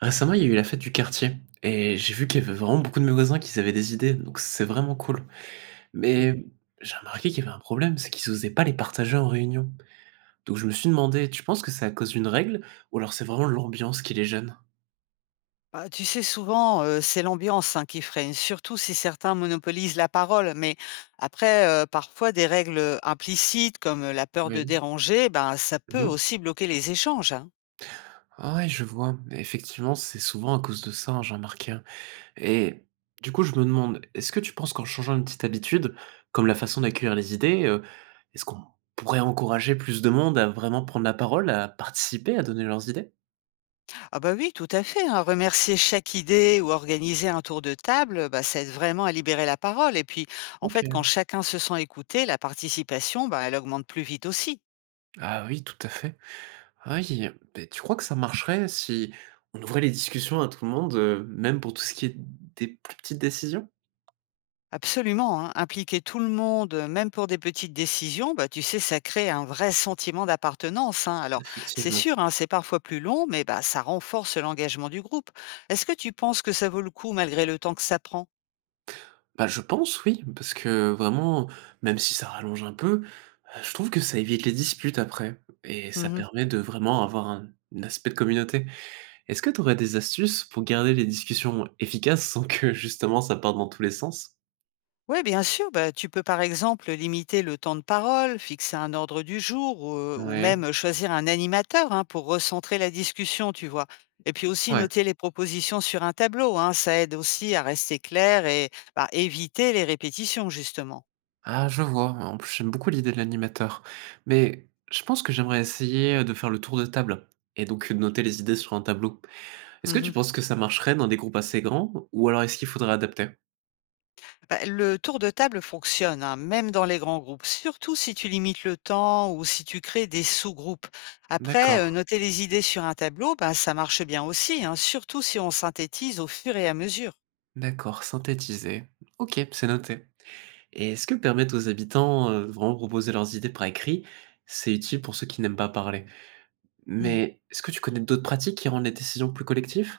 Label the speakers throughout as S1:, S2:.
S1: Récemment, il y a eu la fête du quartier et j'ai vu qu'il y avait vraiment beaucoup de mes voisins qui avaient des idées, donc c'est vraiment cool.
S2: Mmh.
S1: Mais j'ai remarqué qu'il y avait un problème, c'est qu'ils n'osaient pas les partager en réunion. Donc je me suis demandé, tu penses que c'est à cause d'une règle ou alors c'est vraiment l'ambiance qui les gêne?
S2: Bah, tu sais, souvent, c'est l'ambiance, hein, qui freine, surtout si certains monopolisent la parole. Mais après, parfois des règles, implicites comme, la peur de
S1: Oui.
S2: déranger, ben, ça peut
S1: Mhm.
S2: aussi bloquer les échanges, hein.
S1: Ah ouais, je vois. Et effectivement, c'est souvent à cause de ça, hein, j'ai remarqué, hein. Et du coup, je me demande, est-ce que tu penses qu'en changeant une petite habitude, comme la façon d'accueillir les idées, est-ce qu'on pourrait encourager plus de monde à vraiment prendre la parole, à participer, à donner leurs idées?
S2: Ah bah, oui, tout à fait, hein, remercier chaque idée ou organiser un tour de table, bah, ça aide vraiment à libérer la parole et puis, en
S1: OK.
S2: fait, quand chacun se sent écouté, la participation, bah, elle augmente plus vite aussi.
S1: Ah oui, tout à fait. Ah oui, beh, tu crois que ça marcherait si on ouvrait les discussions à tout le monde, même pour tout ce qui est des plus petites décisions?
S2: Absolument, hein. Impliquer tout le monde, même pour des petites décisions, bah, tu sais, ça crée un vrai sentiment d'appartenance, hein. Alors, c'est
S1: Effectivement.
S2: sûr, hein, c'est parfois plus long, mais bah, ça renforce l'engagement du groupe. Est-ce que tu penses que ça vaut le coup malgré le temps que ça prend?
S1: Bah, je pense oui, parce que vraiment, même si ça rallonge un peu, je trouve que ça évite les disputes après et ça
S2: Mmh.
S1: permet de vraiment avoir un aspect de communauté. Est-ce que tu aurais des astuces pour garder les discussions efficaces sans que justement ça parte dans tous les sens?
S2: Oui, bien sûr. Bah, tu peux par exemple limiter le temps de parole, fixer un ordre du jour ou,
S1: Ouais.
S2: même choisir un animateur, hein, pour recentrer la discussion, tu vois. Et puis aussi
S1: Ouais.
S2: noter les propositions sur un tableau, hein, ça aide aussi à rester clair et bah, éviter les répétitions, justement.
S1: Ah, je vois. En plus, j'aime beaucoup l'idée de l'animateur. Mais je pense que j'aimerais essayer de faire le tour de table et donc de noter les idées sur un tableau. Est-ce que tu
S2: Mhm.
S1: penses que ça marcherait dans des groupes assez grands ou alors est-ce qu'il faudrait adapter?
S2: Bah, le tour de table fonctionne, hein, même dans les grands groupes, surtout si tu limites le temps ou si tu crées des sous-groupes. Après,
S1: D'accord,
S2: noter les idées sur un tableau, bah, ça marche bien aussi, hein, surtout si on synthétise au fur et à mesure.
S1: d'accord, synthétiser. Ok, c'est noté. Et est-ce que permettre aux habitants de vraiment proposer leurs idées par écrit, c'est utile pour ceux qui n'aiment pas parler?
S2: Mmh.
S1: Mais est-ce que tu connais d'autres pratiques qui rendent les décisions plus collectives?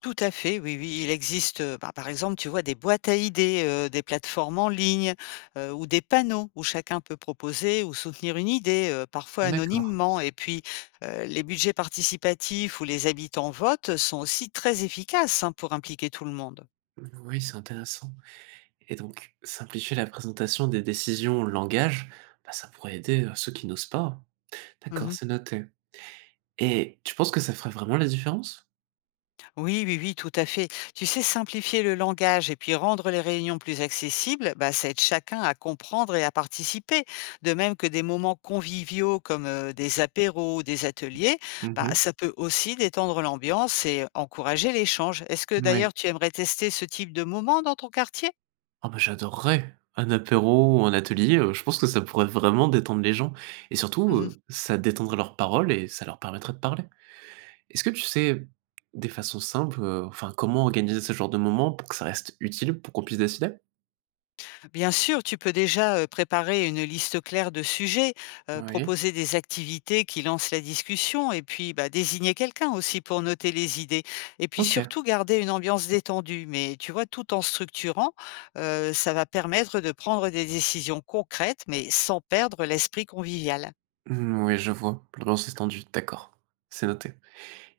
S2: Tout à fait, oui, oui. Il existe, bah, par exemple, tu vois, des boîtes à idées, des plateformes en ligne, ou des panneaux où chacun peut proposer ou soutenir une idée, parfois
S1: D'accord.
S2: anonymement et puis, les budgets participatifs où les habitants votent sont aussi très efficaces, hein, pour impliquer tout le monde.
S1: Oui, c'est intéressant. Et donc, simplifier la présentation des décisions le langage, bah, ça pourrait aider, ceux qui n'osent pas. D'accord,
S2: Mmh.
S1: c'est noté. Et tu penses que ça ferait vraiment la différence?
S2: Oui, oui, oui, tout à fait. Tu sais, simplifier le langage et puis rendre les réunions plus accessibles, bah, ça aide chacun à comprendre et à participer. De même que des moments conviviaux comme des apéros ou des ateliers, bah,
S1: Mmh.
S2: ça peut aussi détendre l'ambiance et encourager l'échange. Est-ce que
S1: Oui.
S2: d'ailleurs tu aimerais tester ce type de moment dans ton quartier?
S1: Ah bah, j'adorerais un apéro ou un atelier, je pense que ça pourrait vraiment détendre les gens et surtout,
S2: Mhm.
S1: ça détendrait leurs paroles et ça leur permettrait de parler. Est-ce que tu sais des façons simples, enfin comment organiser ce genre de moment pour que ça reste utile, pour qu'on puisse décider?
S2: Bien sûr, tu peux déjà préparer une liste claire de sujets,
S1: Oui.
S2: proposer des activités qui lancent la discussion et puis bah, désigner quelqu'un aussi pour noter les idées. Et puis
S1: OK.
S2: surtout garder une ambiance détendue. Mais tu vois, tout en structurant, ça va permettre de prendre des décisions concrètes mais sans perdre l'esprit convivial.
S1: Mmh, oui, je vois. L'ambiance est tendue, d'accord, c'est noté.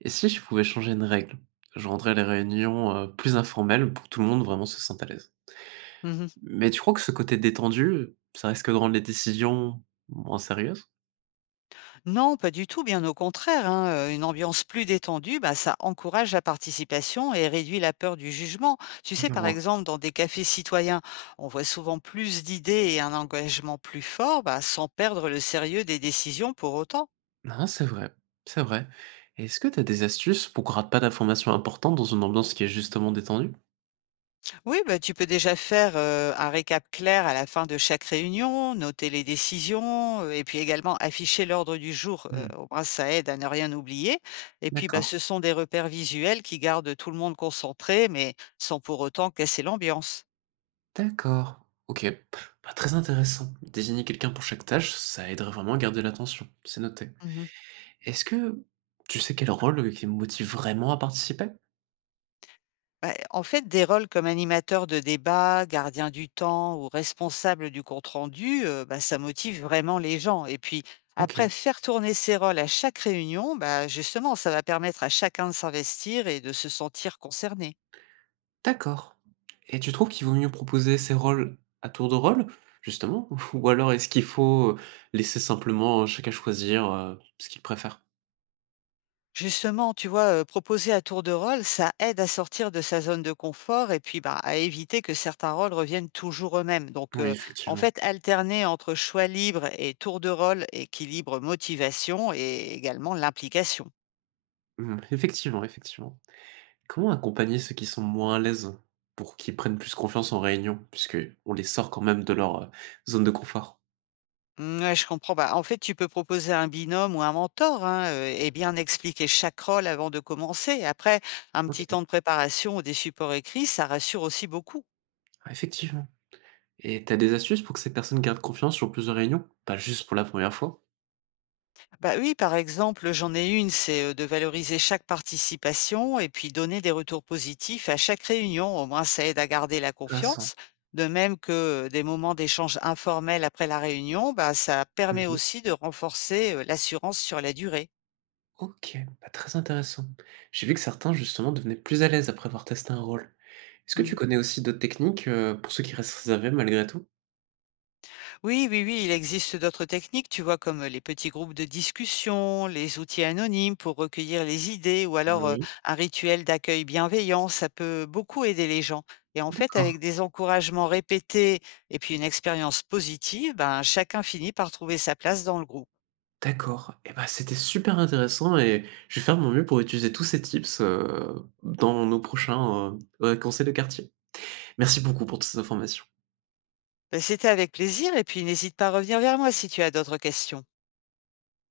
S1: Et si je pouvais changer une règle, je rendrais les réunions, plus informelles pour que tout le monde vraiment se sente à l'aise.
S2: Mhm.
S1: Mais tu crois que ce côté détendu, ça risque de rendre les décisions moins sérieuses?
S2: Non, pas du tout, bien au contraire, hein, une ambiance plus détendue, bah, ça encourage la participation et réduit la peur du jugement. Tu sais,
S1: Je
S2: par
S1: vois.
S2: exemple, dans des cafés citoyens, on voit souvent plus d'idées et un engagement plus fort, bah, sans perdre le sérieux des décisions pour autant.
S1: Ah, c'est vrai, c'est vrai. Est-ce que tu as des astuces pour qu'on rate pas d'informations importantes dans une ambiance qui est justement détendue?
S2: Oui, bah, tu peux déjà faire, un récap clair à la fin de chaque réunion, noter les décisions, et puis également afficher l'ordre du jour,
S1: Mmh.
S2: au moins ça aide à ne rien oublier et puis, bah,
S1: D'accord.
S2: ce sont des repères visuels qui gardent tout le monde concentré mais sans pour autant casser l'ambiance.
S1: D'accord, OK. Bah, très intéressant. Désigner quelqu'un pour chaque tâche, ça aiderait vraiment à garder l'attention, c'est noté.
S2: Mmh.
S1: Est-ce que tu sais quel rôle qui me motive vraiment à participer?
S2: Bah, en fait, des rôles comme animateur de débat, gardien du temps ou responsable du compte-rendu, bah, ça motive vraiment les gens et puis
S1: OK.
S2: après faire tourner ces rôles à chaque réunion, bah, justement, ça va permettre à chacun de s'investir et de se sentir concerné.
S1: D'accord, et tu trouves qu'il vaut mieux proposer ces rôles à tour de rôle, justement? Ou alors est-ce qu'il faut laisser simplement chacun choisir, ce qu'il préfère?
S2: Justement, tu vois, proposer à tour de rôle, ça aide à sortir de sa zone de confort et puis, bah, à éviter que certains rôles reviennent toujours eux-mêmes. Donc,
S1: Oui,
S2: en
S1: effectivement.
S2: fait, alterner entre choix libre et tour de rôle équilibre motivation et également l'implication.
S1: Mmh, effectivement, effectivement. Comment accompagner ceux qui sont moins à l'aise pour qu'ils prennent plus confiance en réunion? Puisque on les sort quand même de leur, zone de confort.
S2: Mmh, ouais, je comprends. Bah, en fait, tu peux proposer un binôme ou un mentor, hein, et bien expliquer chaque rôle avant de commencer. Après, un
S1: OK,
S2: petit temps de préparation ou des supports écrits, ça rassure aussi beaucoup.
S1: ah effectivement, et t'as des astuces pour que ces personnes gardent confiance sur plusieurs réunions? Pas juste pour la première fois?
S2: Bah oui, par exemple, j'en ai une, c'est, de valoriser chaque participation et puis donner des retours positifs à chaque réunion. Au moins, ça aide à garder la
S1: Vincent.
S2: confiance. De même que, des moments d'échange informels après la réunion, bah, ça permet
S1: Mmh.
S2: aussi de renforcer, l'assurance sur la durée.
S1: OK, bah, très intéressant. J'ai vu que certains justement devenaient plus à l'aise après avoir testé un rôle. Est-ce que tu
S2: Mmh.
S1: connais aussi d'autres techniques, pour ceux qui restent réservés malgré tout?
S2: Oui, oui, oui, il existe d'autres techniques, tu vois, comme les petits groupes de discussion, les outils anonymes pour recueillir les idées, ou alors
S1: Oui.
S2: un rituel d'accueil bienveillant, ça peut beaucoup aider les gens. Et en fait,
S1: D'accord,
S2: avec des encouragements répétés et puis une expérience positive, ben, chacun finit par trouver sa place dans le groupe.
S1: d'accord. Et ben c'était super intéressant et je vais faire mon mieux pour utiliser tous ces tips, dans nos prochains, conseils de quartier. Merci beaucoup pour toutes ces informations.
S2: Ben, c'était avec plaisir, et puis n'hésite pas à revenir vers moi si tu as d'autres questions.